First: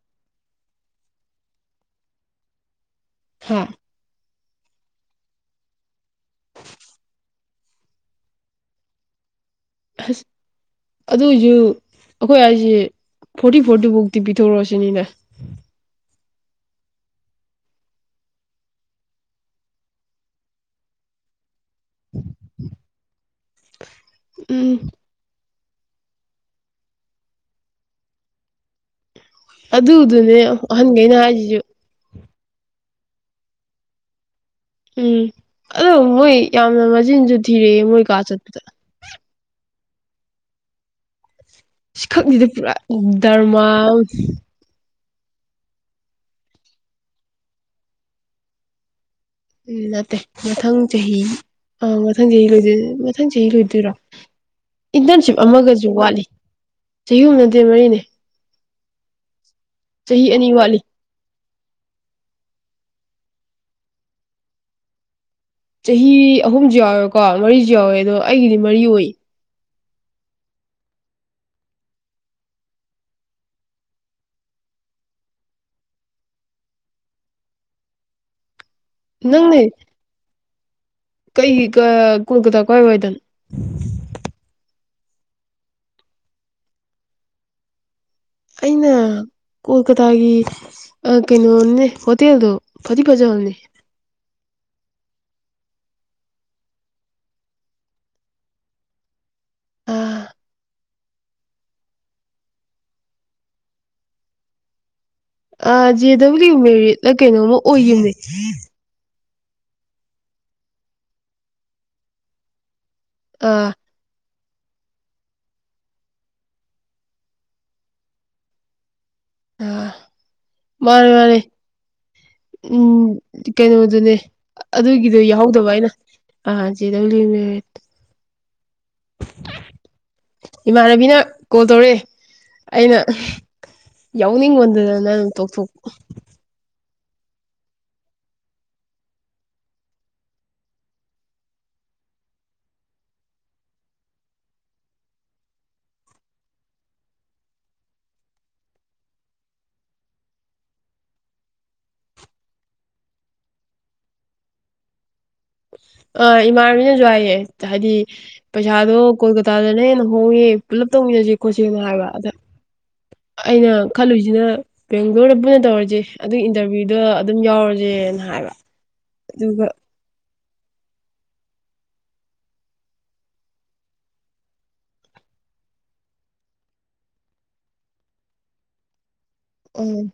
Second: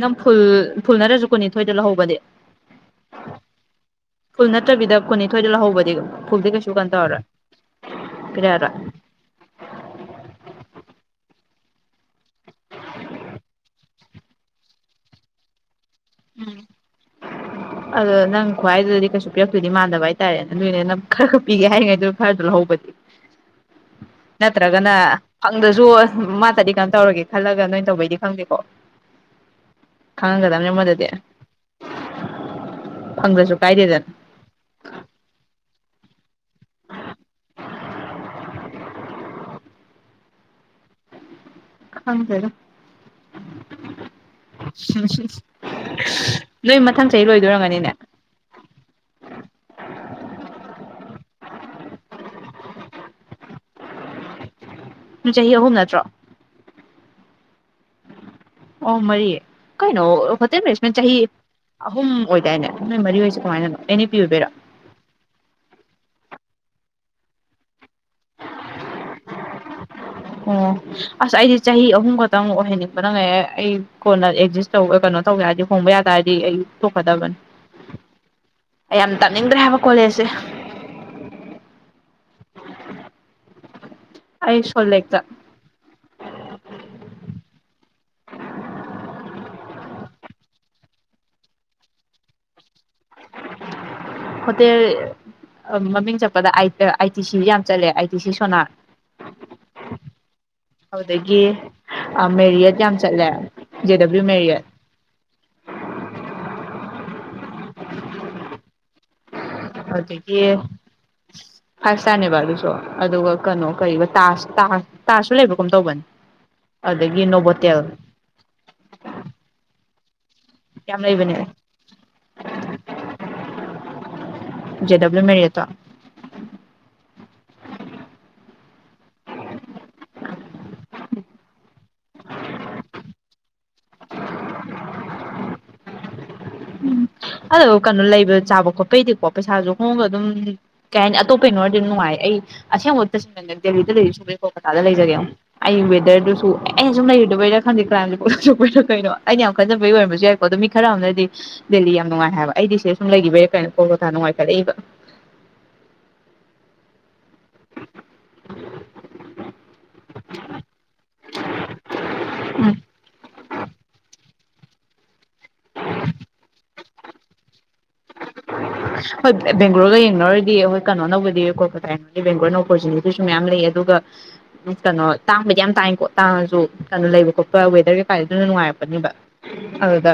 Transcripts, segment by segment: ꯅꯪ ꯐꯨꯜ ꯐꯨꯜ ꯅꯔꯁꯨ ꯀꯨꯟꯅꯤꯊꯣꯏꯗ ꯂꯧꯍꯧꯕꯗꯤ ꯍꯥ ꯐꯨꯜ ꯅꯠꯇꯕꯤꯗ ꯀꯨꯟꯅꯤꯊꯣꯏꯗ ꯂꯧꯍꯧꯕꯗꯤ ꯐꯨꯜꯗ ꯀꯁꯨ ꯀꯥꯟꯗꯧꯔ ꯐꯔꯔ ꯑꯁ ꯑꯗꯨꯏꯁꯨ ꯑꯩꯈꯣꯏ ꯍꯥꯏꯁꯦ ꯐꯣꯔꯇꯤ ꯐꯣꯔꯇꯨꯐꯥꯎꯇꯤ ꯄꯤꯊꯣꯔꯛꯑꯁꯤꯅꯤꯅꯦ ꯎꯝ ꯑꯗꯣ ꯅꯪ ꯈ꯭ꯋꯥꯏꯗꯨꯗꯗꯤ ꯀꯩꯁꯨ ꯄꯤꯔꯛꯇꯣꯏꯗꯤ ꯃꯥꯟꯗꯕ ꯍꯥꯏꯇꯥꯔꯦꯅꯦ ꯑꯗꯨꯏꯅꯦ ꯅꯪ ꯈꯔ ꯈꯔ ꯄꯤꯒꯦ ꯍꯥꯏꯔꯤꯉꯩꯗꯨ ꯐꯔꯗꯨ ꯂꯧꯍꯧꯕꯗꯤ ꯎꯝ ꯅꯠꯇ꯭ꯔꯒꯅ ꯈꯪꯗꯁꯨ ꯃꯥꯇꯗꯤ ꯀꯩꯅꯣ ꯇꯧꯔꯒꯦ ꯈꯜꯂꯒ ꯅꯣꯏ ꯇꯧꯕꯩꯗꯤ ꯈꯪꯗꯦꯀꯣ ꯑꯗ ꯑꯗꯨꯅꯦ ꯈꯪꯉꯝꯒꯗꯕꯅꯤ ꯍꯪ ꯃꯣꯏꯗꯗꯤ ꯑꯩꯅꯖꯤꯁꯨ ꯐꯪꯗ꯭ꯔꯁꯨ ꯀꯥꯏꯗꯦꯗꯅ ꯎꯝ ꯑꯣ ꯃꯣꯏ ꯌꯥꯝꯅ ꯃꯖꯤꯟꯁꯨ ꯊꯤꯔꯛꯑꯦ ꯃꯣꯏ ꯀ ꯆꯄꯨꯗ ꯁꯤ ꯈꯪꯁꯤꯗꯤ ꯈꯪꯗꯦꯗ ꯄꯨꯔꯥ ꯗꯔꯃꯥ ꯎ ꯅꯣꯏ ꯃꯊꯪ ꯆꯍꯤ ꯂꯣꯏꯗꯔꯝꯒꯅꯤꯅꯦ ꯑꯗꯨ ꯅꯠꯇꯦ ꯃꯊꯪ ꯆꯍꯤ ꯑꯥ ꯃꯊꯪ ꯆꯍꯤꯣꯏꯗꯣꯏ ꯃꯊꯪ ꯆꯍꯤ ꯂꯣꯏꯗꯣꯏꯔꯣ ꯅꯣꯏ ꯏꯟꯇꯔꯟꯁꯤꯞ ꯆꯍꯤ ꯑꯍꯨꯝ ꯑꯃꯒꯁꯨ ꯅꯠꯇ꯭ꯔꯣ ꯋꯥꯠꯂꯤ ꯆꯍꯤꯅꯗꯤ ꯑꯣ ꯃꯔꯤ ꯆꯍꯤ ꯑꯅꯤ ꯀꯩꯅꯅꯇ ꯅ ꯋꯥꯠꯂꯤ ꯏꯁꯃ ꯆꯥꯌꯦ ꯑꯍꯨꯝ ꯑꯣꯏꯗꯥꯏꯅꯦ ꯅꯣꯏ ꯃꯔꯤ ꯑꯣꯏꯁꯦ ꯀꯃꯥꯏꯅꯅꯣ ꯑꯦꯟꯅꯤ ꯄꯤ ꯑꯣꯏꯕꯤꯔꯣ ꯆꯍꯤ ꯑꯍꯨꯝꯁꯨ ꯌꯥꯎꯋꯦꯀꯣ ꯃꯔꯤꯁꯨ ꯌꯥꯎꯋꯦ ꯑꯗꯣ ꯑꯩꯒꯤꯗꯤ ꯃꯔꯤ ꯑꯣꯏ ꯑꯣ ꯑꯁ ꯑꯩꯗꯤ ꯆꯍꯤ ꯑꯍꯨꯝ ꯈꯛꯇꯪ ꯑꯣꯏꯍꯟꯅꯤꯡꯕ ꯅꯪ ꯉꯥꯏ ꯑꯩ ꯀꯣꯟꯅ ꯑꯦꯛꯖꯤꯁ ꯇꯧ ꯀꯩꯅꯣ ꯇꯧꯦ ꯌꯥꯔꯗꯤ ꯍꯣꯡꯕ ꯌꯥ ꯇꯔꯗꯤ ꯑꯩ ꯇꯣꯛꯀꯗꯕꯅꯤ ꯑꯩ ꯌꯥꯝ ꯇꯥꯅꯤꯡꯗ꯭ꯔꯦ ꯅꯪꯅꯦ ꯍꯥꯏꯕ ꯀꯣꯂꯦꯖꯁꯦ ꯀꯩ ꯀ ꯀꯣꯜꯀꯇꯥ ꯀꯏ ꯑꯣꯏꯗꯅ ꯑꯩꯁꯣꯂꯦ ꯀ ꯑꯩꯅ ꯀꯣꯜꯀꯇꯥꯒꯤ ꯀꯩꯅꯣꯅꯦ ꯍꯣꯇꯦꯜꯗꯣ ꯐꯗꯤ ꯐꯖꯕꯅꯦ ꯍꯣꯇꯦꯜ ꯃꯃꯤꯡ ꯆꯠꯄꯗ ꯑꯥꯏ ꯇꯤ ꯁꯤ ꯌꯥꯝ ꯆꯠꯂꯦ ꯑꯥꯏ ꯇꯤ ꯁꯤ ꯁꯣꯅꯥ ꯑꯗꯨꯗꯒꯤ ꯃꯦꯔꯤꯌꯦꯠ ꯌꯥꯝ ꯆꯠꯂꯦ ꯖꯦ ꯗꯕ꯭ꯂꯤꯌꯎ ꯃꯦꯔꯤꯌꯦꯠ ꯑ ꯖꯦ ꯗꯕ꯭ꯂꯤꯨ ꯃꯦꯗ ꯀꯩꯅꯣꯃ ꯑꯣꯏꯈꯤꯕꯈꯤꯕꯅꯦ ꯑꯗꯒꯤ ꯐꯥꯏꯚ ꯏꯁꯇꯥꯔꯅꯦꯕ ꯑꯗꯨꯁꯨ ꯑꯗꯨꯒ ꯀꯩꯅꯣ ꯑꯥ ꯀꯩ ꯇꯥꯁ ꯇꯥ ꯇꯥꯁꯨ ꯂꯩꯕ ꯀꯨꯝ ꯇꯧꯕꯅꯤ ꯑꯗꯨꯗꯒꯤ ꯅꯣꯕꯣꯇꯦꯜ ꯑꯥ ꯌꯥꯝ ꯃꯥꯔꯦ ꯂꯩꯕꯅꯦ ꯃꯥꯔꯦ ꯎꯝ ꯀꯅꯣꯗꯨꯅꯦ [inaudible] ꯖꯦ ꯑꯗꯨꯒꯤꯗꯨꯣ ꯗꯕ꯭ꯂꯤꯎ ꯃꯦꯔꯤꯌꯠꯇꯣ ꯌꯥꯎꯍꯧꯗꯕ ꯑꯩꯅ ꯑ [inaudible] ꯏꯃꯥꯟꯅꯕꯤꯅ ꯀꯣꯜ ꯇꯧꯔꯛꯑꯦ ꯑꯩꯅ ꯌꯥꯎꯅꯤꯡꯉꯣꯟꯗꯗꯅꯪ ꯇꯣꯛꯊꯣꯛ ꯎꯝ ꯑꯗꯣ ꯀꯩꯅꯣ ꯂꯩꯕ ꯆꯥꯕ ꯈꯣꯠꯄꯩꯗꯤꯀꯣ ꯄꯩꯁꯥꯁꯨ ꯍꯣꯡꯕ ꯑꯗꯨꯝ ꯀꯩ ꯍꯥꯏꯅꯤ ꯑꯇꯣꯞꯄꯩꯅꯣꯔꯗꯤ ꯑꯗꯨꯝ ꯅꯨꯡꯉꯥꯏ ꯑꯩ ꯑꯁꯦꯡꯕ ꯇꯁꯦꯡꯅꯪ ꯗꯦꯜꯂꯤꯗ ꯂꯩꯔꯤ ꯁꯨꯕꯩꯦ ꯀꯣꯜꯀꯥꯇꯥꯗ ꯂꯩꯖꯒꯦ ꯑꯃꯨ ꯑꯩ ꯋꯦꯔꯗꯨꯁꯨ ꯑꯦꯩꯅ ꯁꯨꯝ ꯂꯩꯔꯨꯗꯕꯩꯔꯥ ꯈꯪꯗꯦ ꯀ꯭ꯔꯥꯏꯝꯁꯦ ꯄꯂꯄꯔꯣ ꯀꯩꯅꯣ ꯑꯩꯅ ꯌꯥꯝ ꯈꯟꯖꯕꯩ ꯑꯣꯏꯔꯃꯁꯨ ꯌꯥꯏꯀꯣ ꯑꯗꯣ ꯃꯤ ꯈꯔ ꯑꯃꯝꯅꯗꯤ ꯗꯦꯜꯂꯤ ꯌꯥꯝ ꯅꯨꯡꯉꯥꯏ ꯍꯥꯏꯕ ꯑꯩꯗꯤ ꯁꯦ ꯁꯨꯝ ꯂꯩꯈꯤꯕꯩꯔ ꯀꯩꯅꯣ ꯀꯣꯜꯀꯇꯥ ꯅꯨꯡꯉꯥꯏꯈꯠꯂꯛꯏꯕ ꯑ ꯏꯃꯥ ꯃꯤꯅꯖꯋꯥꯌꯦ ꯍꯥꯏꯗꯤ ꯄꯩꯁꯥꯗꯣ ꯀꯣꯜꯀꯇꯥꯗꯅ ꯍꯦꯟꯅ ꯍꯣꯡꯉꯦ ꯄꯨꯂꯞ ꯇꯧꯃꯤꯟꯅꯁꯦ ꯈꯣꯠꯁꯦꯅ ꯍꯥꯏꯕ ꯑꯗ ꯎꯝ ꯑꯩꯅ ꯈꯜꯂꯨꯁꯤꯅ [inaudible] ꯂꯣꯏꯔꯕ ꯄꯨꯅ ꯇꯧꯔꯁꯦ ꯑꯗꯨꯒꯤ ꯏꯟꯇꯔꯚꯤꯌꯨ ꯑꯗꯨꯗ ꯑꯗꯨꯝ ꯌꯥꯎꯔꯖꯦꯅ ꯍꯥꯏꯕ ꯍꯣꯏ ꯑꯗꯨꯒ ꯕꯦꯡꯒꯂꯣꯔꯒ ꯌꯦꯡꯅꯔꯨꯔꯗꯤ ꯗꯤ ꯑꯩꯈꯣꯏ ꯀꯩꯅꯣ ꯅꯕꯨꯗꯤ ꯀꯣꯜꯀꯇꯥꯒꯤꯅꯗꯤ ꯕꯦꯡꯒ꯭ꯂꯣꯔꯅ ꯑꯣꯄꯣꯔꯆꯨꯅꯤꯇꯤꯁꯨ ꯃꯌꯥꯝ ꯂꯩ ꯑꯗꯨꯒ ꯀꯩꯅꯣ ꯇꯥꯡꯕꯗꯤ ꯌꯥꯝ ꯇꯥꯡꯉꯦꯀꯣ ꯇꯥꯡꯉꯁꯨ ꯀꯩꯅꯣ ꯂꯩꯕ ꯈꯣꯠꯄ ꯋꯦꯗꯔ ꯀꯩꯀꯥ ꯑꯗꯨꯅ ꯅꯨꯡꯉꯥꯏꯔꯛꯄꯅꯦꯕ ꯎꯝ ꯑꯗꯨꯗ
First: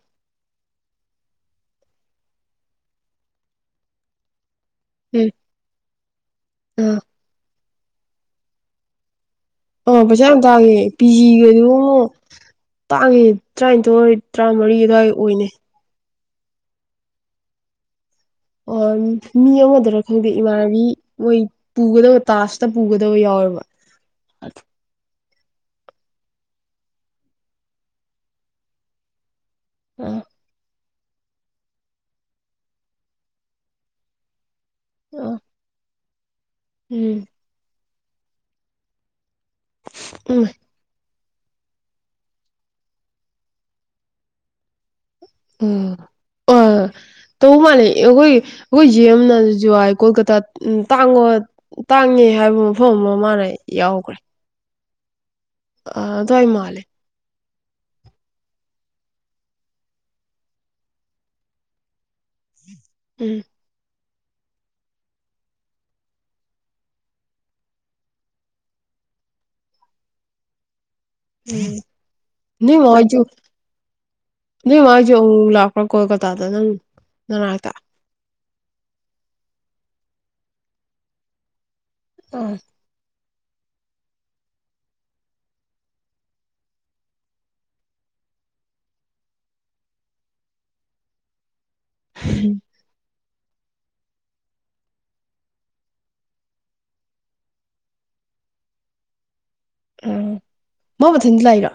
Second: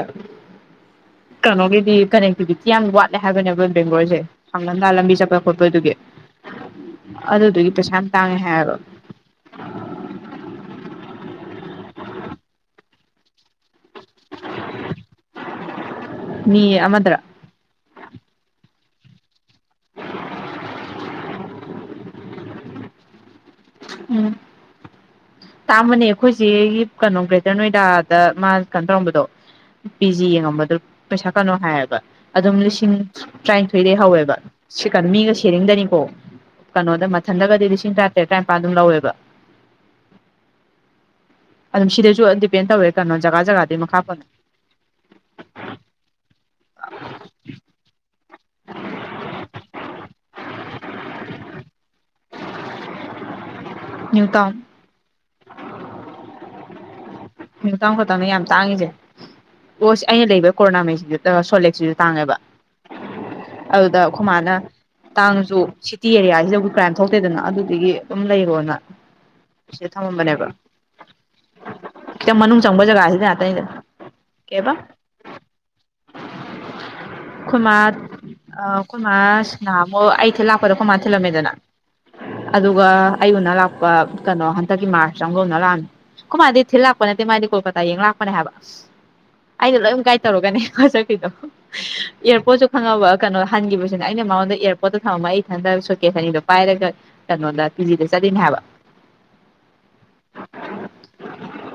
ꯀꯩꯅꯣꯒꯤꯗꯤ ꯀꯅꯦꯛꯇꯤꯕꯤꯇꯤ ꯌꯥꯝ ꯋꯥꯠꯂꯦ ꯍꯥꯏꯕꯅꯦꯕ ꯕꯦꯡꯒ꯭ꯂꯣꯔꯖꯦ ꯍꯪꯒꯟꯗꯥ ꯂꯝꯕꯤ ꯎꯝ ꯆꯠꯄ ꯈꯣꯠꯄꯗꯨꯒꯤ ꯑꯥ ꯑꯗꯨꯗꯨꯒꯤ ꯄꯩꯁꯥ ꯌꯥꯝ ꯇꯥꯡꯉꯦ ꯍꯥꯌꯦꯕ ꯑ ꯄꯩꯁꯥ ꯌꯥꯝ ꯇꯥꯒꯦ ꯄꯤ ꯖꯤꯒꯗꯣ ꯑꯃꯛ ꯇꯥꯡꯒꯤ ꯇꯔꯥꯅꯤꯊꯣꯏ ꯇꯔꯥꯃꯔꯤ ꯑꯗꯨꯋꯥꯏ ꯑꯣꯏꯅꯦ ꯃꯤ ꯑꯃꯗꯔ ꯑꯣ ꯃꯤ ꯑꯃꯗꯔ ꯈꯪꯗꯦ ꯏꯃꯥꯟꯅꯕꯤ ꯃꯣꯏ ꯄꯨꯒꯗꯕ ꯇꯥꯖꯇ ꯄꯨꯒꯗꯕ ꯌꯥꯎꯦꯕ [inaudible] ꯎꯝ ꯇꯥꯡꯕꯅꯦ ꯑꯩꯈꯣꯏꯆꯦꯒꯤ ꯀꯩꯅꯣ ꯒ꯭ꯔꯦꯇꯔ ꯅꯣꯏꯗꯥꯗ ꯃꯥ ꯀꯩꯅꯣ ꯇꯧꯔꯝꯕꯗꯣ ꯄꯤ ꯑꯥ ꯖꯤ ꯌꯦꯡꯉꯝꯕꯗꯨ ꯄꯩꯁꯥ ꯀꯩꯅꯣ ꯍꯥꯏꯌꯦꯕ ꯑꯗꯨꯝ ꯂꯤꯁꯤꯡ ꯇꯔꯥꯅꯤꯊꯣꯏꯗꯒꯤ ꯍꯧꯋꯦꯕ ꯁꯤꯀꯥꯟ ꯃꯤꯒ ꯑꯥ ꯁꯦꯔꯤꯡꯗꯅꯤꯀꯣ ꯀꯩꯅꯣꯗ ꯎꯝ ꯃꯊꯜꯗꯒꯗꯤ ꯂꯤꯁꯤꯡ ꯇ ꯇꯦ ꯇꯔꯥꯅꯤꯄꯥꯟ ꯑꯗꯨꯝ ꯂꯧꯋꯦꯕ ꯎꯝ ꯑꯗꯨꯝ ꯁꯤꯗꯁꯨ ꯑꯗꯨꯝ ꯗꯤꯄꯦꯟ ꯇꯧꯔꯦ ꯀꯩꯅꯣ ꯖꯒꯥ ꯖꯒꯥꯗꯨꯒꯤ ꯃꯈꯥ ꯄꯣꯜꯂꯦ ꯎꯝ ꯑ ꯇꯧꯕ ꯃꯥꯜꯂꯦ ꯑꯩꯈꯣꯏ ꯑꯩꯈꯣꯏ ꯆꯦ ꯑꯃꯅꯁꯨ ꯍꯥꯏ ꯀꯣꯜꯀꯇꯥ ꯎ ꯇꯥꯡꯉꯣ ꯇꯥꯡꯉꯦ ꯍꯥꯏꯕ ꯃꯐꯝ ꯑꯃ ꯃꯥꯂꯦ ꯌꯥꯎꯈ꯭ꯔꯦ ꯅ꯭ꯌꯨ ꯇꯥꯎꯟ ꯑꯗꯨꯋꯥꯏ ꯃꯥꯜꯂꯦ ꯅꯤꯎ ꯇꯥꯎꯟ ꯈꯛꯇꯅꯦ ꯌꯥꯝ ꯇꯥꯡꯉꯤꯁꯦ ꯄꯣꯠ ꯁꯤ ꯑꯩꯅ ꯂꯩꯕ ꯀꯣꯔꯣꯅꯥꯃꯩꯁꯤ ꯁꯣꯂꯦꯛꯁꯤꯁꯨ ꯇꯥꯡꯉꯦꯕ ꯎꯝ ꯑꯗꯨꯗ ꯈꯨ ꯃꯥꯥꯏꯅ ꯇꯥꯡꯅꯁꯨ ꯁꯤꯇꯤ ꯑꯦꯔꯤꯌꯥꯁꯤꯗꯗꯤ ꯀ꯭ꯔꯥꯏꯝ ꯊꯣꯛꯇꯦꯗꯅ ꯑꯗꯨꯗꯒꯤ ꯑꯗꯨꯝ ꯂꯩꯔꯣꯅ ꯁꯤꯗ ꯊꯝꯃꯝꯕꯅꯦꯕ ꯎꯝ ꯈꯤꯇꯪ ꯃꯅꯨꯡ ꯆꯪꯕ ꯖꯒꯥꯁꯤꯗ ꯉꯥꯛꯇꯅꯤꯗ ꯀꯩꯕ ꯅꯣꯏ ꯃꯥ ꯍꯣꯏꯖꯨ ꯑꯃꯨꯛ ꯃꯨꯛ ꯂꯥꯛꯄꯔ꯭ ꯀꯣꯜꯀꯇꯥꯗ ꯅꯪ ꯅꯥꯅꯥꯛꯇ ꯑ ꯑꯩꯈꯣꯏꯃꯥ ꯅꯥꯍꯟꯃꯨꯛ ꯑꯩ ꯊꯤꯟ ꯂꯥꯛꯄꯗ ꯀꯣꯏꯃꯥ ꯊꯤꯜꯂꯝꯃꯦꯗꯅ ꯑ ꯑꯗꯨꯒ ꯑꯩ ꯎꯅ ꯂꯥꯛꯄ ꯀꯩꯅꯣ ꯍꯟꯗꯛꯀꯤ ꯃꯥꯔꯆꯇ ꯑꯃꯒ ꯎꯅ ꯂꯥꯛꯑꯝꯃꯤ ꯑꯩꯈꯣꯃꯥꯗꯤ ꯊꯤꯜ ꯂꯥꯛꯄ ꯅꯠꯇꯦ ꯃꯥꯏꯗꯣ ꯀꯣꯜꯀꯇꯥ ꯌꯦꯡ ꯂꯥꯛꯄꯅꯦ ꯍꯥꯏꯕ ꯑꯩꯅ ꯂꯣꯏ ꯒꯥꯏꯠ ꯇꯧꯔꯒꯅꯦ ꯆꯠꯈꯔ꯭ꯤꯗꯣ ꯏꯔꯄꯣꯠꯁꯨ ꯈꯪꯉꯕ ꯀꯩꯅꯣ ꯍꯟꯈꯤꯕꯁꯤꯅ ꯑꯩꯅ ꯃꯉꯣꯟꯗ ꯑꯦꯌꯥꯔꯄꯣꯔꯠꯇ ꯊꯝꯃ ꯑꯩ ꯏꯊꯟꯗ ꯁꯣꯀꯦꯁ ꯑꯅꯤꯗꯣ ꯄꯥꯏꯔꯒ ꯀꯩꯅꯣꯗ ꯀꯤ ꯖꯤꯗ ꯆꯠꯂꯤꯅꯦ ꯍꯥꯏꯕ ꯎꯝ ꯃꯥ ꯃꯊꯜꯗ ꯂꯥꯛ ꯏ ꯔꯣ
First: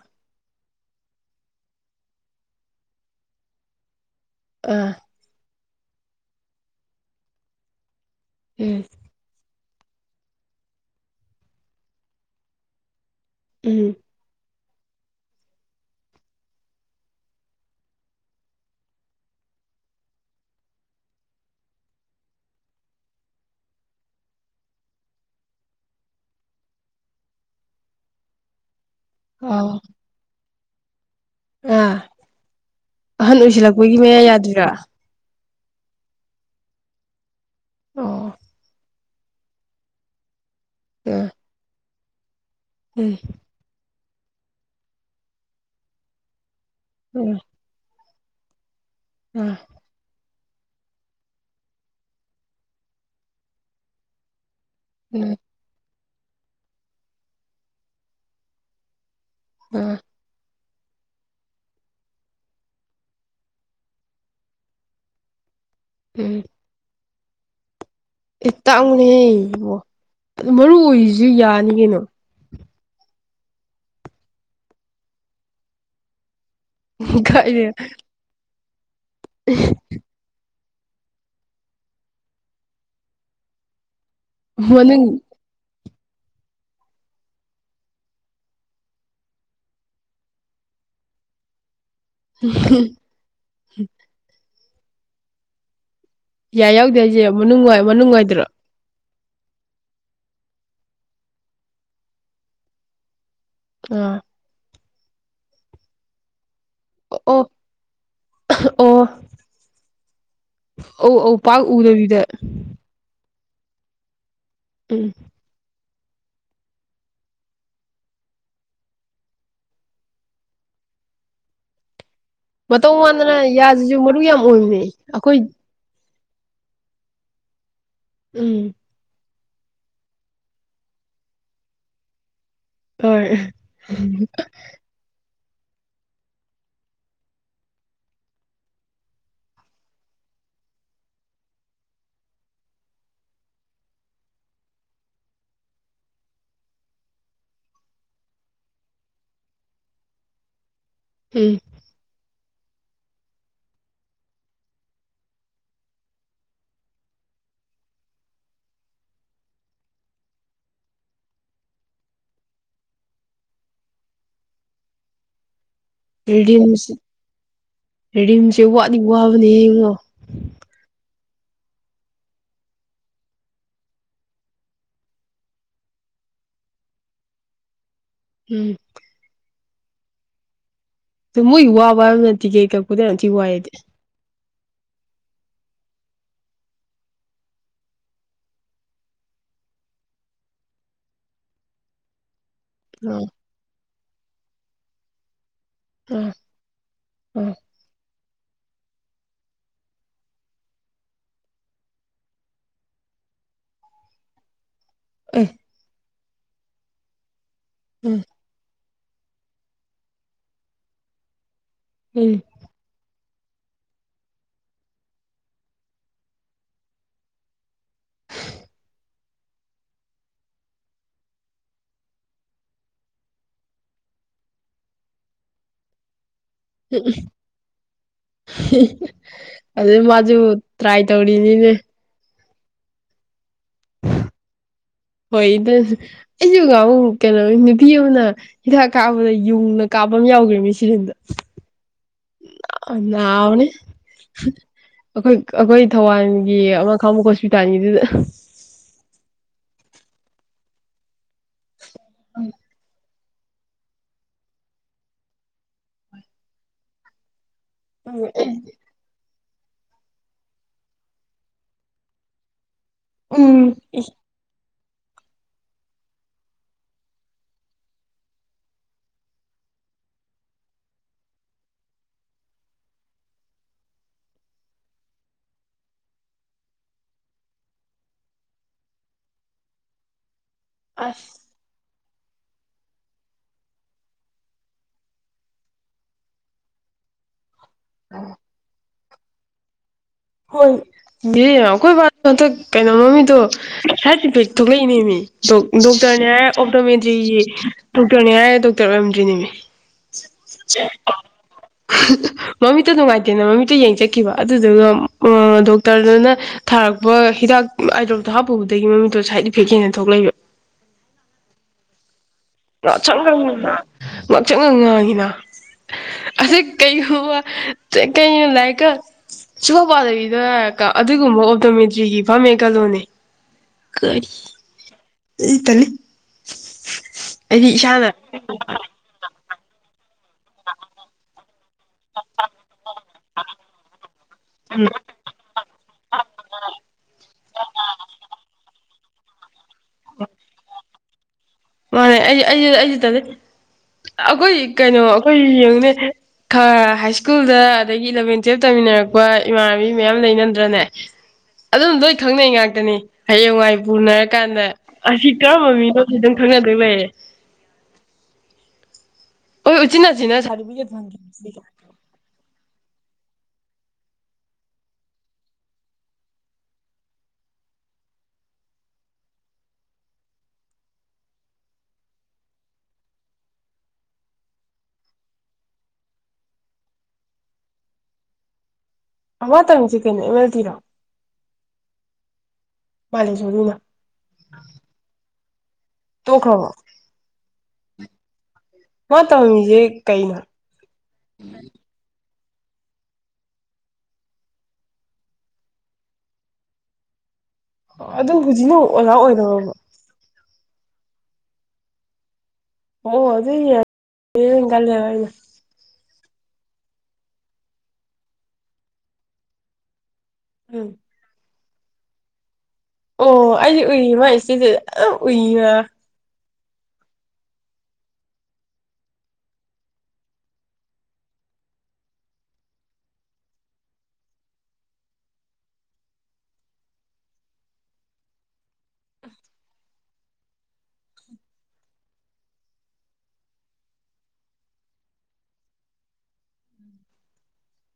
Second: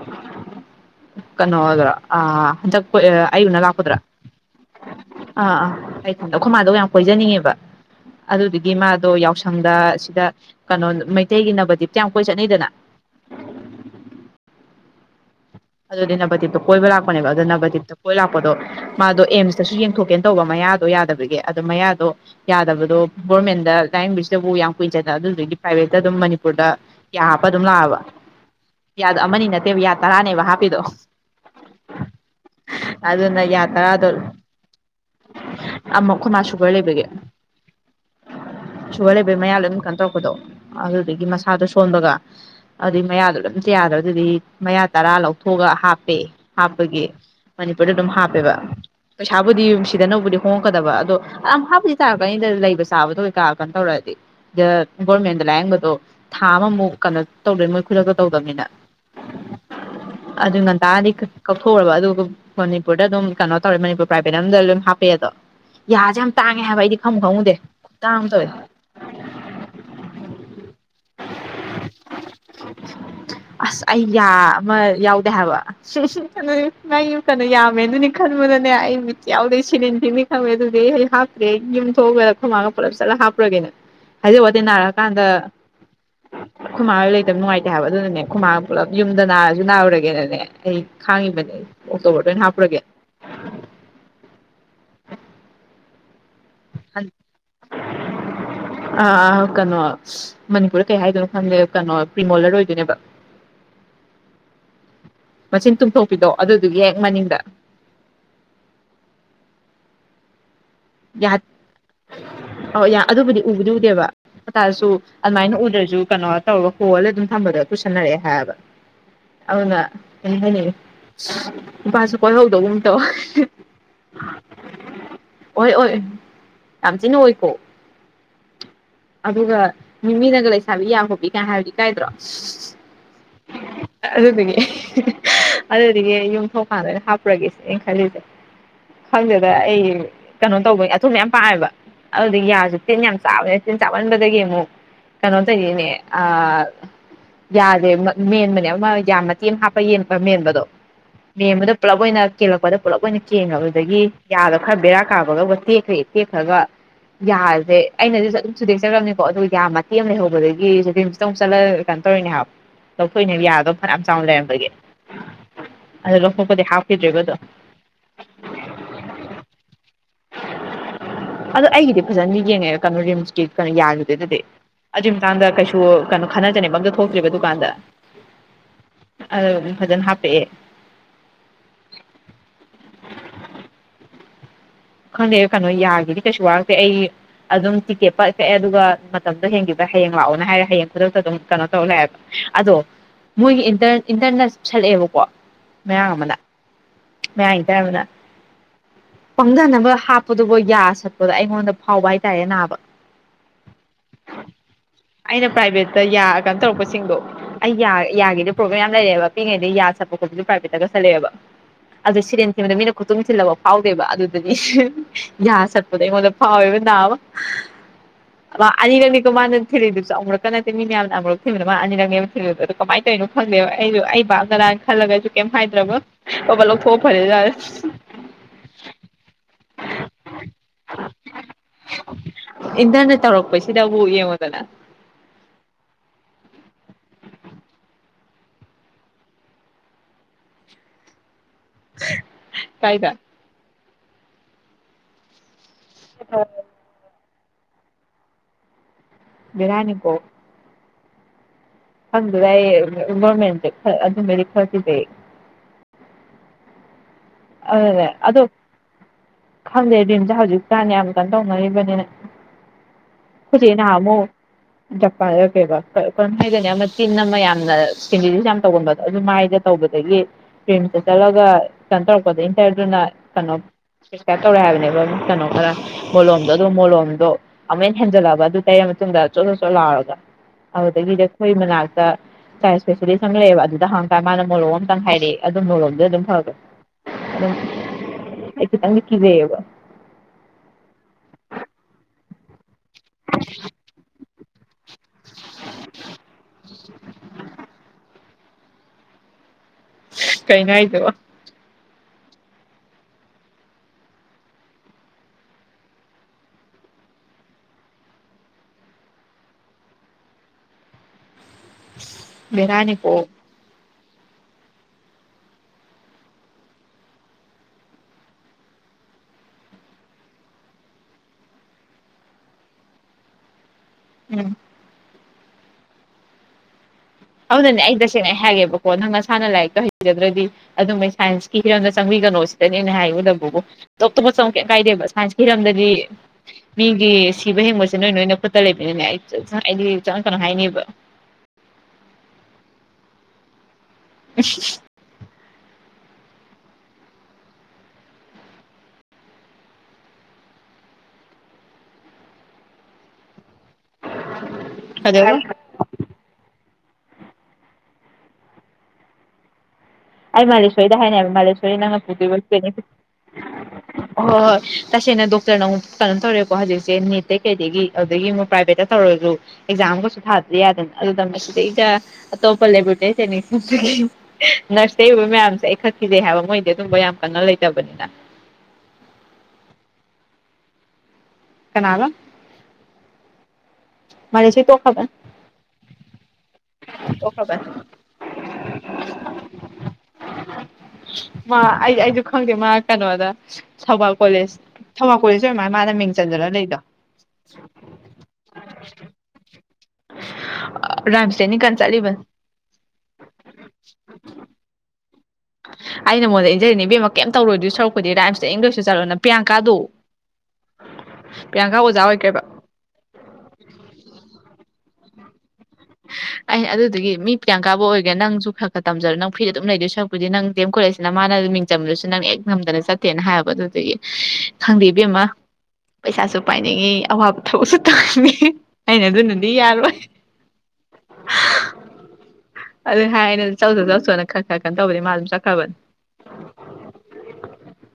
ꯀꯩꯅꯣꯗ꯭ꯔꯣ ꯑ ꯍꯟꯗꯛ ꯑꯩ ꯎꯅꯥ ꯂꯥꯛꯀꯗ꯭ꯔꯥ ꯑꯥ ꯑꯥ ꯑꯥ ꯑꯩꯈꯣꯏꯃꯗꯣ ꯌꯥꯝ ꯀꯣꯏꯖꯅꯤꯡꯉꯦꯕ ꯑꯗꯨꯗꯨꯗꯤ ꯎꯝ ꯃꯥꯗꯣ ꯌꯥꯎꯁꯪ ꯁꯪꯗ ꯁꯤꯗ ꯀꯩꯅꯣ ꯃꯩꯇꯩꯒꯤ ꯅꯅꯕꯗꯤ ꯀꯌꯥꯝ ꯀꯣꯏ ꯆꯠꯅꯩꯗꯅ ꯎꯝ ꯑꯗꯨꯗꯤ ꯅꯕꯇꯤꯞꯇ ꯀꯣꯏꯕ ꯂꯥꯛꯄꯅꯦꯕ ꯑꯗꯨ ꯅꯕꯇꯞꯇ ꯀꯣꯏꯕ ꯂꯥꯛꯄꯗꯣ ꯃꯥꯗꯣ ꯑꯦꯝꯁꯇꯁꯨ ꯌꯦꯡꯊꯣꯛꯀꯦꯅ ꯇꯧꯕ ꯃꯌꯥꯗꯣ ꯌꯥꯗꯕꯒꯤ ꯑꯗꯨꯗꯣ ꯃꯌꯥꯗꯣ ꯌꯥꯗꯕꯗꯣ ꯒꯣꯔꯃꯦꯟꯗ ꯂꯥꯏꯌꯦꯡꯕꯁꯤꯗꯕꯨ ꯌꯥꯝ ꯀꯨꯏꯅꯖꯗ ꯑꯗꯨꯗꯒꯤ ꯄ꯭ꯔꯥꯏꯚꯦꯠꯇ ꯑꯗꯨꯝ ꯃꯅꯤꯄꯨꯔꯗ ꯌꯥ ꯍꯥꯞꯄ ꯑꯗꯨꯝ ꯂꯥꯛꯑꯕ ꯌꯥꯗ ꯑꯃꯅꯤ ꯑ ꯅꯠꯇꯦꯕ ꯌꯥ ꯇꯔꯥꯅꯦ ꯍꯥꯞ ꯏꯗꯣ ꯑꯥ ꯑꯍꯟ ꯑꯣꯏꯁꯤꯜꯂꯛꯄꯒꯤ ꯃꯌꯥ ꯌꯥꯗ꯭ꯔꯤꯔ ꯑꯃꯨꯛ ꯑꯩꯈꯣꯏ ꯃꯥ ꯁꯨꯒꯔ ꯂꯩꯕꯒꯦ ꯑꯣ ꯁꯨꯒꯔ ꯂꯩꯕꯩ ꯃꯌꯥꯂꯣꯏ ꯀꯟꯣ ꯇꯧꯔꯛꯄꯗꯣ ꯑꯗꯨꯗꯒꯤ ꯑꯥ ꯃꯁꯥꯗ ꯄꯣꯜꯕꯒ ꯑꯗꯨꯏ ꯎꯝ ꯃꯌꯥꯗꯔ ꯑꯝꯇ ꯌꯥꯗ ꯑꯗꯨꯗꯤ ꯃꯌꯥ ꯇꯔꯥ ꯂꯧ ꯊꯣꯒ ꯍꯥꯄꯦ ꯍꯥꯞꯄꯒꯤ ꯎꯝ ꯃꯅꯤꯄꯨꯔꯗ ꯑꯗꯨꯝ ꯍꯥꯞ [unintelligible] ꯕ ꯑꯥ ꯄꯩꯁꯥꯕꯨꯗꯤ ꯌꯨꯝꯁꯤꯗꯅꯕꯨꯗꯤ ꯍꯣꯡꯉꯛꯀꯗꯕ ꯑꯗꯣ ꯑ ꯍꯥꯞꯄꯗꯤ ꯇꯥꯔꯛꯀꯅꯤꯗ ꯂꯩꯕ ꯆꯥꯕꯗꯣ ꯀꯩꯀꯥꯔ ꯀꯩꯅꯣ ꯇꯧꯔꯗꯤ ꯎꯝ ꯒꯣꯔꯃꯦꯟꯗ ꯂꯥꯏꯌꯦꯡꯕꯗꯣ ꯊꯥ ꯑꯃꯃꯨꯛ ꯀꯩꯅꯣ ꯇꯧꯗꯣꯏ ꯃꯣꯏ ꯈꯨꯗꯛꯇ ꯇꯧꯗꯕꯅꯤꯅ ꯑꯝ ꯑꯗꯨ ꯉꯟꯇꯥꯗꯤ ꯀꯛꯊꯣꯛꯎꯔꯕ ꯑꯗꯨꯒ ꯃꯅꯤꯄꯨꯔꯗ ꯑꯗꯨꯝ ꯀꯩꯅꯣ ꯇꯧꯔꯦ ꯃꯅꯤꯄꯨꯔ ꯄ꯭ꯔꯥꯏꯚꯦꯠ ꯑꯝꯗ ꯂꯣꯏꯝ ꯍꯥꯞꯄꯦ ꯑꯗꯣ ꯌꯥꯖ ꯌꯥꯝ ꯎꯝ ꯇꯥꯡꯉꯦ ꯍꯥꯏ ꯑꯩꯗꯤ ꯈꯝ ꯈꯃꯨꯉꯗꯦ ꯑꯦ ꯇꯥꯡꯅꯦꯍꯦ ꯏꯕꯣ ꯑꯗꯨ ꯃꯔꯨ ꯑꯣꯏꯔꯤꯁꯨ ꯌꯥꯅꯤ ꯀꯩꯅꯣ ꯑꯁ ꯑꯩ ꯌꯥ ꯑꯃ ꯌꯥꯎꯗꯦ ꯍꯥꯏꯕ ꯁꯤ ꯑꯗꯨ ꯃꯥꯏꯒꯤ ꯀꯩꯅꯣ ꯀꯥꯏꯗꯦ ꯌꯥꯝꯃꯦꯜꯗꯨꯅꯤ ꯈꯟꯕꯅ [unintelligible] ꯌꯥꯎꯗ ꯁꯦꯔꯤꯜ ꯊꯤꯟꯅꯤ ꯈꯝꯃꯦ ꯑꯗꯨ ꯑꯩ ꯍꯥꯞꯇ꯭ꯔꯦ ꯌꯨꯝꯊ ꯊꯣꯛꯑꯒ ꯈꯝꯃꯛꯑꯒ ꯄꯨꯂꯞ ꯆꯠꯂ ꯍꯥꯞꯄ꯭ꯔꯒꯦꯅ ꯍꯥꯏꯖ ꯋꯥꯇꯦ ꯅꯥꯔꯛꯑ ꯃꯅꯨꯡ ꯀꯥꯟꯗ ꯈꯨꯃꯥꯡ ꯍꯣꯏ ꯂꯩꯇꯕ ꯅꯨꯡꯉꯥꯏꯇꯦ ꯍꯥꯏꯕ ꯑꯗꯨꯅꯅꯦ ꯈꯨꯃꯥꯡ ꯄꯨꯂꯞ ꯌꯨꯝꯗ ꯅꯥꯔ ꯅꯥꯎꯔꯒꯦꯅꯅꯦ ꯑꯩ ꯈꯥꯡꯉꯤꯕꯅꯦ ꯑꯩ ꯑꯣꯗꯅ ꯍꯥꯄꯔꯒꯦ ꯌꯥꯏ ꯌꯥꯎꯗꯦ ꯍꯥꯏꯁꯦ ꯃꯅꯨꯡ ꯃꯅꯨꯡꯉꯥꯏꯗ꯭ꯔꯣ ꯑꯥ ꯑꯥ ꯀꯩꯅꯣ ꯃꯅꯤꯄꯨꯔꯗ ꯀꯩ ꯍꯥꯏꯗꯣꯏꯅꯣ ꯈꯪꯗꯦ ꯀꯩꯅꯣ ꯄ꯭ꯔꯤꯃꯣꯂꯔ ꯑꯣꯏꯗꯣꯏꯅꯦꯕ ꯑꯥ ꯃꯆꯤꯟ ꯇꯨꯝꯊꯣꯛꯄꯤꯗꯣ ꯑꯗꯨꯗꯨꯒꯤ ꯍꯦꯛ ꯃꯅꯤꯡꯗ ꯑꯣ ꯑꯣ ꯑ ꯌꯥ ꯑꯧ ꯄꯥꯎ ꯎꯗꯕꯤꯗ ꯎꯕꯗꯧꯗꯦꯕ ꯥꯔꯁꯨ ꯎꯝ ꯑꯗꯨꯃꯥꯏꯅ ꯎꯗ꯭ꯔꯁꯨ ꯀꯩꯅꯣ ꯇꯧꯔꯒ ꯍꯣꯜꯂ ꯑꯗꯨꯝ ꯊꯝꯕꯗꯣ ꯇꯨꯁꯟꯅꯔꯛꯑꯦ ꯍꯥꯏꯕ ꯑꯗꯨꯅ ꯀ ꯍꯥꯏꯅꯤꯡꯉꯤ ꯅꯨꯄꯥ ꯃꯇꯧ ꯃꯥꯟꯗꯅ ꯌꯥꯁꯤꯁꯨ ꯃꯔꯨ ꯌꯥꯝ ꯑꯣꯏꯃꯦ ꯑꯩꯈꯣꯏ ꯇꯝꯁꯤꯅ ꯍꯣꯏꯀꯣ ꯎꯝ ꯑꯗꯨꯒ ꯃꯤꯃꯤꯅꯒ ꯂꯩꯁꯥꯕꯤ ꯌꯥ ꯍꯣꯕꯤ ꯀꯥꯏ ꯍꯥꯏꯕꯗꯤ ꯀꯥꯏꯗ꯭ꯔꯣ ꯍꯣꯏ ꯑꯗꯨꯗꯒꯤ ꯌꯨꯝꯊꯣꯡꯀꯥꯟꯗ ꯑꯣꯏꯅ ꯍꯥꯞꯄ꯭ꯔꯒꯦꯁꯦ ꯑꯩꯅ ꯈꯜꯂꯤꯁꯦ ꯈꯪꯗꯦꯗ ꯑꯩ ꯀꯩꯅꯣ ꯇꯧꯕꯒꯤ ꯑꯊꯨꯝꯕ ꯌꯥꯝ ꯄꯥꯝꯑꯦꯕ ꯑꯗꯨꯗꯒꯤ ꯌꯥꯁꯨ ꯇꯤꯟ ꯌꯥꯝ ꯆꯥꯕꯅꯦ ꯇꯤꯟ ꯆꯥꯃꯟꯕꯗꯒꯤ ꯑꯃꯨꯛ ꯀꯩꯅꯣ ꯇꯧꯔꯤꯅꯦ ꯌꯥꯗꯦ ꯃꯦꯟꯕꯅꯦ ꯑꯃ ꯌꯥꯝ ꯃꯇꯦꯝ ꯍꯥꯞꯄ ꯌꯦꯟꯛꯄ ꯃꯦꯟꯕꯗꯣ ꯃ ꯎꯝ ꯃꯗ ꯄ꯭ꯂꯕꯅ ꯀꯦꯜꯂꯛꯄꯗ ꯄꯨꯂꯞ ꯑꯣꯏꯅ ꯆꯦꯟꯉꯕ ꯑꯗꯨꯗꯒꯤ ꯌꯥꯗ ꯈꯔ ꯕꯦꯔꯥ ꯀꯥꯕꯒ ꯇꯦꯛꯈ꯭ꯔꯦ ꯇꯦꯛꯈ꯭ꯔꯒ ꯑꯗ ꯑꯩꯅꯗꯤꯁꯨ ꯑꯗꯨꯝ ꯆꯨꯗꯦꯛꯆꯈꯕꯅꯤꯀꯣ ꯑꯗꯨꯒ ꯌꯥꯝ ꯃꯇꯦꯝ ꯑꯃ ꯂꯩꯍꯧꯕꯗꯒꯤ ꯁꯨꯗꯤꯝꯁꯤꯗ ꯑꯃꯨꯛ ꯆꯠꯂ ꯀꯩꯅꯣ ꯇꯧꯔꯤꯅꯦ ꯍꯥꯏꯕ ꯂꯧꯊꯣꯛꯏꯅꯦ ꯌꯥꯔꯗꯕ ꯐꯅꯌꯥꯝ ꯆꯥꯎꯅ ꯂꯩꯔꯝꯕꯒꯤ ꯑꯗꯣ ꯂꯧꯊꯣꯛꯄꯗꯤ ꯔꯦꯗꯤꯝ ꯍꯥꯞꯈꯤꯗ꯭ꯔꯦꯕ ꯑꯗꯣ ꯔꯦꯗꯤꯝꯁꯦ ꯋꯥꯠꯂꯤ ꯋꯥꯕꯅꯦ ꯌꯦꯡꯉꯣ ꯑꯗꯣ ꯑꯩꯒꯤꯗꯤ ꯐꯖꯅꯤ ꯌꯦꯡꯉꯦ ꯀꯩꯅꯣ ꯔꯤꯝꯁꯀꯤ ꯀꯩꯅꯣ ꯌꯥꯜꯔꯨꯗꯦꯗꯗꯤ ꯑꯗꯨꯒꯤ ꯃꯇꯥꯡꯗ ꯀꯩꯁꯨ ꯀꯩꯅꯣ ꯈꯟꯅꯖꯅꯦ ꯃꯪꯗ ꯊꯣꯛꯇ꯭ꯔꯤꯕ ꯗꯨꯀꯥꯟꯗ ꯎꯝ ꯑꯗꯨ ꯐꯖꯅ ꯍꯥꯞꯄꯦꯑꯦ ꯑ ꯃꯣꯏꯒꯤ ꯋꯥꯕ ꯍꯥꯏꯕꯅ ꯇꯤꯀꯦꯠ ꯀꯛꯄꯗ ꯌꯥꯝꯅꯨꯡꯇꯤ ꯋꯥꯏꯗꯤ ꯈꯪꯗꯦ ꯀꯩꯅꯣ ꯌꯥꯒꯤꯗꯤ ꯀꯩꯁꯨ ꯋꯥꯔꯛꯇꯦ ꯑꯩ ꯑꯗꯨꯝ ꯇꯤꯛꯀꯦꯠ ꯄꯛ ꯆꯛꯑꯦ ꯑꯗꯨꯒ ꯃꯇꯝꯗꯣ ꯍꯡꯈꯤꯕ ꯍꯌꯦꯡ ꯂꯥꯛꯑꯣꯅ ꯍꯥꯏꯔꯦ ꯍꯌꯦꯡ ꯈꯨꯗꯛꯇ ꯑꯗꯨꯝ ꯀꯩꯅꯣ ꯇꯧꯔ ꯂꯥꯛꯑꯦꯕ ꯑꯗꯣ ꯑꯥ ꯃꯣꯏꯒꯤ ꯏꯟꯇꯔ ꯏꯟꯇꯔꯅ ꯁꯠꯂꯛꯑꯦꯕꯀꯣ ꯃꯌꯥꯝ ꯑꯥ ꯑꯃꯅ ꯃ ꯑꯥ ꯏꯗꯕꯅ ꯄꯪꯊꯅꯕ ꯍꯥꯞꯄꯗꯨꯕꯨ ꯌꯥ ꯁꯛꯄꯗꯣ ꯑꯩꯉꯣꯟꯗ ꯐꯥꯎꯕ ꯍꯥꯏꯇꯥꯔꯦ ꯅꯥꯕ ꯑꯦ ꯑꯩꯅ ꯄ꯭ꯔꯥꯏꯚꯦꯠꯇ ꯌꯥ ꯀꯩꯅꯣ ꯇꯧꯔꯛꯄꯁꯤꯡꯗꯣ ꯑꯩ ꯌꯥ ꯎꯝ ꯌꯥꯒꯦꯗ꯭ꯔꯣ ꯌꯥꯝ ꯂꯩꯔꯦꯕ ꯄꯛꯉꯩꯗꯤ ꯌꯥꯠꯄ ꯈꯣꯄꯗꯨꯄꯥꯏꯐꯠꯇꯒꯜꯂꯛꯑꯦꯕ ꯑꯗꯨꯗ ꯎꯝ ꯁꯤꯔꯤꯦꯟꯗ ꯃꯤꯅ ꯀ ꯇꯨꯡꯁꯤꯜꯂꯕ ꯐꯥꯎꯗꯦꯕ ꯑꯗꯨꯗꯗꯤ ꯌꯥ ꯁꯠꯄꯗꯣ ꯑꯩꯉꯣꯟꯗ ꯐꯥꯎꯋꯦꯕ ꯅꯥꯕ ꯃꯥ ꯑꯅꯤꯔꯛꯅꯤꯀꯣ ꯃꯥꯅ ꯊꯤꯂꯤꯗꯨꯁꯨ ꯑꯃꯨꯔꯛꯀ ꯅꯠꯇꯦ ꯃꯤ ꯃꯌꯥꯝꯅ ꯑꯃꯨꯨꯔꯛ ꯊꯤꯕꯗ ꯃꯥꯅ ꯑꯅꯤꯔꯛꯅꯦꯕ ꯊꯤꯂꯤꯗꯣ ꯑꯗꯨꯣ ꯀꯃꯥꯏꯅ ꯇꯧꯔꯤꯅꯣ ꯈꯪꯗꯦꯕ ꯑꯩꯁꯨꯣ ꯑꯩ ꯕꯥꯞꯗꯔꯥꯅ ꯈꯜꯂꯒ ꯑꯩꯁꯨ ꯀꯩꯝ ꯍꯥꯏꯗ꯭ꯔꯕ ꯕꯕꯠ ꯂꯧꯊꯣꯛꯑ ꯐꯔꯦꯖꯥꯠꯂ ꯑꯗꯨ ꯃꯥꯁꯨ ꯇ꯭ꯔꯥꯏ ꯇꯧꯔꯤꯅꯤꯅꯦ ꯏꯟꯇꯔꯅꯦꯠ ꯇꯧꯔꯛꯄꯁꯤꯗꯕꯨ ꯌꯦꯡꯉꯨꯗꯅ ꯍꯣꯏ ꯏꯗ ꯑꯩꯁꯨ ꯀꯩꯅꯣ ꯅꯨꯄꯤ ꯑꯃꯅ ꯍꯤꯗꯥꯛ ꯀꯥꯞꯕꯗ ꯌꯨꯡꯅ ꯀꯥꯞꯄ ꯑꯃ ꯌꯥꯎꯈ꯭ꯔꯦ ꯃꯤ ꯁꯤꯟꯗ ꯀꯥꯏꯗ ꯎꯅꯦ ꯑꯣꯈꯣꯏ ꯑꯩꯈꯣꯏ ꯊꯧꯕꯥꯜꯒꯤ ꯑꯃ ꯈꯪꯕꯠ ꯇꯉꯗꯤꯗ ꯂꯩꯔꯅꯤꯀꯣ ꯍꯪ ꯂꯏ ꯒꯣꯔꯃꯦꯟꯁꯦ ꯑꯗꯨꯝꯕꯗꯤ ꯈꯔꯗꯤꯖꯩ ꯑꯗꯦ ꯑꯗꯣ ꯈꯪꯗꯦ ꯝꯁꯦ ꯍꯧꯖꯤꯛ ꯆꯥꯅꯤ ꯌꯥꯝ ꯀꯟꯅ ꯇꯧꯅꯔꯤꯕꯅꯤꯅ ꯎꯝ ꯖꯄꯥꯟꯗꯀꯦꯕ ꯀꯔꯝ ꯍꯥꯏꯒꯅꯤ ꯑꯃ ꯇꯤꯟ ꯑꯃ ꯌꯥꯝꯅ ꯀꯦꯟꯗꯤꯁ ꯌꯥꯝꯅ ꯇꯧꯒꯟꯕꯗꯣ ꯑꯗꯨ ꯃꯥꯏꯗ ꯇꯧꯕꯗꯒꯤ ꯔꯤꯝꯁꯇ ꯆꯠꯂꯒ ꯇꯟ ꯇꯧꯔꯛꯄꯗ ꯏꯟꯇꯔꯗꯨꯅ ꯀꯩꯅꯣꯀ꯭ꯔꯞ ꯇꯧꯔꯦ ꯍꯥꯏꯕꯅꯦꯕ ꯀꯩꯅꯣ ꯃꯣꯂꯣꯝꯗꯣ ꯑꯗꯨ ꯃꯣꯂꯣꯝꯗꯣ ꯑꯃꯨꯛꯦꯟꯅ ꯍꯦꯟꯖꯜꯂꯛꯑꯕ ꯑꯗꯨ ꯇꯩꯔ ꯃꯇꯨꯡꯗ ꯆꯣꯠ ꯆꯣꯠ ꯆꯣꯠ ꯂꯥꯎꯔꯒ ꯑꯁ ꯑꯗꯨꯗꯒꯤꯗꯤꯈꯣꯏ ꯃꯅꯥꯛꯇ ꯆꯥꯏ ꯏꯁꯄꯦꯁꯤꯂꯤꯁ ꯑꯃ ꯂꯩꯑꯕ ꯑꯗꯨꯗ ꯍꯥꯡꯀꯥꯟ ꯃꯥꯅ ꯃꯣꯔꯣꯝ ꯑꯇꯪ ꯍꯥꯏꯔꯛꯑꯦ ꯑꯗꯨꯝ ꯃꯣꯔꯝꯗ ꯑꯗꯨꯝ ꯐꯔꯛꯦ ꯑ ꯑꯩ ꯇ ꯀꯗꯕ ꯍꯣꯏ ꯌꯦ ꯀꯣꯏ ꯅꯠꯇ ꯀꯩꯅꯣ ꯃꯃꯤꯗꯣ ꯁꯥꯁꯤ ꯇꯨꯡꯂꯅꯤꯃꯤ ꯗꯣꯛꯇꯔꯅ ꯍꯥꯏ ꯑꯣꯗꯣ ꯃ ꯗꯣꯛꯇꯔꯅ ꯍꯥꯏ ꯗꯣꯛꯇꯔ ꯑꯣꯏꯔꯝꯗ꯭ꯔꯤꯅꯦꯃꯤ ꯀꯩ ꯉꯅꯥꯥꯏꯗꯕ ꯃꯃꯤꯠꯇ ꯅꯨꯡꯉꯥꯏꯇꯦꯅ ꯃꯃꯤꯠꯇ ꯌꯦꯡꯖꯈꯤꯕ ꯑꯗꯨꯗꯨꯒ ꯑꯣ ꯗꯣꯛꯇꯔꯗꯨꯅ ꯊꯥꯔꯛꯄ ꯍꯤꯗꯥꯛ ꯑꯥꯏꯗ꯭ꯔꯣꯞꯇꯣ ꯍꯥꯞꯄꯨꯕꯗꯒꯤ ꯃꯃꯤꯠꯇꯣ ꯁꯥꯏꯠ ꯏꯐꯦꯛ ꯍꯦꯟꯅ ꯊꯣꯛꯂꯛꯕ [inaudible] ꯆꯪ ꯉꯥꯛꯆꯛ ꯉ ꯉꯥꯡꯉꯤꯅ ꯑꯁꯤ ꯀꯩꯒꯨꯝꯕ ꯀꯣ ꯂꯥꯏꯔꯤꯛꯀ ꯁꯨꯐꯥꯎ ꯄꯥꯗꯕꯤꯗꯣꯏꯀ ꯑꯗꯨꯒꯨꯝꯕ ꯑꯣꯞꯇꯣꯃꯦꯇ꯭ꯔꯤꯒꯤ ꯐꯝꯃꯦ ꯀꯜꯂꯣꯅꯦ ꯀꯥꯔꯤ ꯎꯝ ꯂꯩ ꯇꯅꯤ ꯑꯗꯨꯅꯅꯦ ꯑꯩ ꯇꯁꯦꯡꯅ ꯍꯥꯏꯒꯦꯕꯀꯣ ꯅꯪ ꯅꯁꯥꯥꯟꯅ ꯂꯥꯏꯔꯤꯛꯦ ꯍꯩꯖꯗ꯭ꯔꯗꯤ ꯑꯗꯨꯃꯩ ꯁꯥꯏꯟꯁ ꯀꯤꯔꯦꯟꯅ ꯁꯪꯤꯒ ꯅꯣꯁꯦ ꯅꯅ ꯍꯥꯏ ꯅꯝꯕꯨꯕꯣ ꯇꯇꯣꯞ ꯇꯣꯞꯄ ꯆꯪꯛ ꯀꯩ ꯀꯥꯏꯗꯦꯕ ꯁꯥꯏꯟꯁꯀꯤ ꯍꯤꯔꯝꯗꯗꯤ ꯃꯤꯒꯤ ꯊꯤꯕ ꯍꯤꯡꯉꯁꯦ ꯅꯣꯏ ꯅꯣꯏ ꯈꯨꯠꯇ ꯂꯩꯕꯅꯤꯅꯦ ꯑꯩ ꯑꯩꯗꯤꯖ ꯀꯩꯅꯣ ꯍꯥꯏꯅꯤꯕ ꯃꯥꯅꯦꯗꯗ ꯑꯩꯈꯣꯏ ꯀꯩꯅꯣ ꯑꯩꯈꯣꯏ ꯌꯦꯡꯅꯦ ꯈꯔ ꯍꯥꯏ ꯁ꯭ꯀꯨꯜꯗ ꯑꯗꯒꯤ ꯏꯂꯚꯦꯟ ꯇꯨꯌꯦꯜꯞ ꯇꯧꯃꯤꯟꯅꯔꯛꯄ ꯏꯃꯥꯟꯅꯕꯤ ꯃꯌꯥꯝ ꯂꯩꯅꯗ꯭ꯔꯅꯦ ꯑꯗꯨꯝ ꯂꯣꯏ ꯈꯪꯅꯩ ꯉꯥꯛꯇꯅꯤ ꯍꯌꯦꯡꯋꯥꯏ ꯄꯨꯅꯔꯀꯥꯟꯗ ꯑꯗꯨꯒ ꯑꯁꯤ ꯀꯔꯝꯕ ꯃꯤꯅꯣꯝ ꯃꯦ ꯑꯩ ꯃꯥꯦꯁꯔꯤꯗ ꯍꯥꯏꯅꯦꯕ ꯐꯪꯈꯤꯕꯁꯤꯗꯤ ꯃꯥꯂꯁꯔꯤ ꯅꯪꯅ ꯄꯨꯗꯣꯏ ꯍꯣꯏ ꯍꯣꯏ ꯇꯁꯦꯡꯅ ꯗꯣꯛꯇꯔꯅ ꯑꯃꯨꯛ ꯀꯩꯅꯣ ꯇꯧꯔꯦꯀꯣ ꯍꯧꯖꯤꯛꯁꯦ ꯅꯦꯠꯇꯇꯩ ꯀꯩꯗꯒꯤ ꯑꯗꯨꯗꯒꯤ ꯑꯃꯨꯛ ꯄ꯭ꯔꯥꯏꯚꯦꯠꯇ ꯇꯧꯔꯁꯨ ꯑꯦꯛꯖꯥꯝꯒꯁꯨ ꯊꯥꯗ꯭ꯔ ꯌꯥꯗꯅ ꯑꯗꯨꯗ ꯃꯁꯤꯗꯩꯗ ꯑꯇꯣꯞꯄ ꯅꯔꯁꯇ ꯑꯣꯏꯕ ꯃꯌꯥꯝꯁꯦ ꯑꯩ ꯈꯛꯈꯤꯗꯩ ꯍꯥꯏꯕ ꯃꯣꯏꯗꯤ ꯑꯗꯨꯝꯕ ꯌꯥꯝ ꯀꯟꯅ ꯂꯩꯇꯕꯅꯤꯅ ꯃ ꯇꯉ ꯆ ꯀꯦꯅꯦ [unintelligible] ꯀꯅꯥꯂ ꯃꯥꯂꯦꯁ ꯔꯃ ꯃꯔꯤ ꯁꯤ ꯇꯣ ꯈꯕꯔ ꯇꯣ ꯈ꯭ꯔꯕꯣ [inaudible] ꯋꯥ ꯇꯃꯤ ꯃꯤꯦ ꯀꯩ ꯅ ꯃꯥ ꯑꯩ ꯑꯩꯁꯨ ꯈꯪꯗꯦ ꯃꯥ ꯀꯩꯅꯣꯗ ꯊꯧꯕꯥꯜ ꯀꯣꯂꯦꯖ ꯊꯧꯕꯥꯜ ꯀꯣꯂꯦꯖꯁꯨꯃꯅ ꯃꯥꯅ ꯃꯤꯡ ꯆꯟꯖꯅ ꯂꯩꯗꯣ ꯑꯗꯨꯣ ꯍꯧꯖꯤꯛꯅ ꯑꯣꯖꯥ ꯑꯣꯏꯔꯔꯕ ꯔꯥꯝꯁꯦꯅꯤ ꯀꯥꯟ ꯆꯠꯂꯤꯕ ꯑꯣ ꯑꯗꯨ ꯑꯗꯨꯒꯩꯅ ꯑꯩꯅ ꯃꯉꯣꯟꯗ ꯏꯟꯖꯔꯤꯅꯦꯕꯦꯝꯃꯛ ꯀꯩꯝ ꯇꯧꯔꯣꯏ ꯁꯔꯨꯛꯄꯗꯤ ꯔꯥꯏꯝꯁꯤꯇ ꯑꯪ ꯂꯣꯏꯁꯨ ꯆꯠꯂꯣ ꯄ꯭ꯔꯤꯌꯥꯡꯀꯥꯣ ꯎꯝ ꯄ꯭ꯤꯌꯥꯡꯈꯥ ꯑꯣꯖꯥ ꯑꯣꯏꯈ꯭ꯔꯦꯕ ꯑꯣ ꯑꯩꯗꯤ ꯎꯏ ꯃꯥꯥꯏ ꯏꯆꯦꯁꯤ ꯎꯏꯔ ꯑꯩ ꯑꯗꯨꯗꯨꯒꯤ ꯃꯤ ꯄ꯭ꯌꯥꯡꯀꯥꯕꯨ ꯑꯣꯏꯒꯦꯥ ꯅꯪꯁꯨ ꯈꯔ ꯈꯔ ꯇꯝꯖꯔꯣ ꯅꯪ ꯐꯨꯔꯤꯔ ꯑꯗꯨꯝ ꯂꯩꯗꯣꯏ ꯁꯛꯄꯨꯗꯤ ꯅꯪ ꯦꯝ ꯀꯣꯂꯦꯖꯁꯤꯅ ꯃꯥꯅ ꯃꯤꯡꯆꯟꯗꯨꯁꯨ ꯅꯪ ꯍꯦꯛ ꯉꯝꯗꯅ ꯆꯠꯇꯦꯅ ꯍꯥꯏꯕ ꯑꯗꯨꯗꯨꯒꯤ ꯈꯪꯗꯦ ꯏꯕꯦꯝꯃ ꯄꯩꯁꯥꯁꯨ ꯄꯥꯏꯅꯤꯡꯉꯤ ꯑꯋꯥꯕ ꯊꯕꯛꯁꯨ ꯇꯧꯅꯤ ꯑꯩꯅ ꯑꯗꯨꯅꯗꯤ ꯌꯥꯔꯣꯏ ꯑꯗꯨ ꯍꯥꯏꯅꯤ ꯆꯧꯁꯨ ꯆꯧꯁꯣꯅ ꯈꯔ ꯈꯔ ꯀꯩꯅꯣ ꯇꯧꯕꯅꯤ ꯃꯥ ꯑꯗꯨꯝ ꯆꯠꯈ꯭ꯔꯕꯅꯤ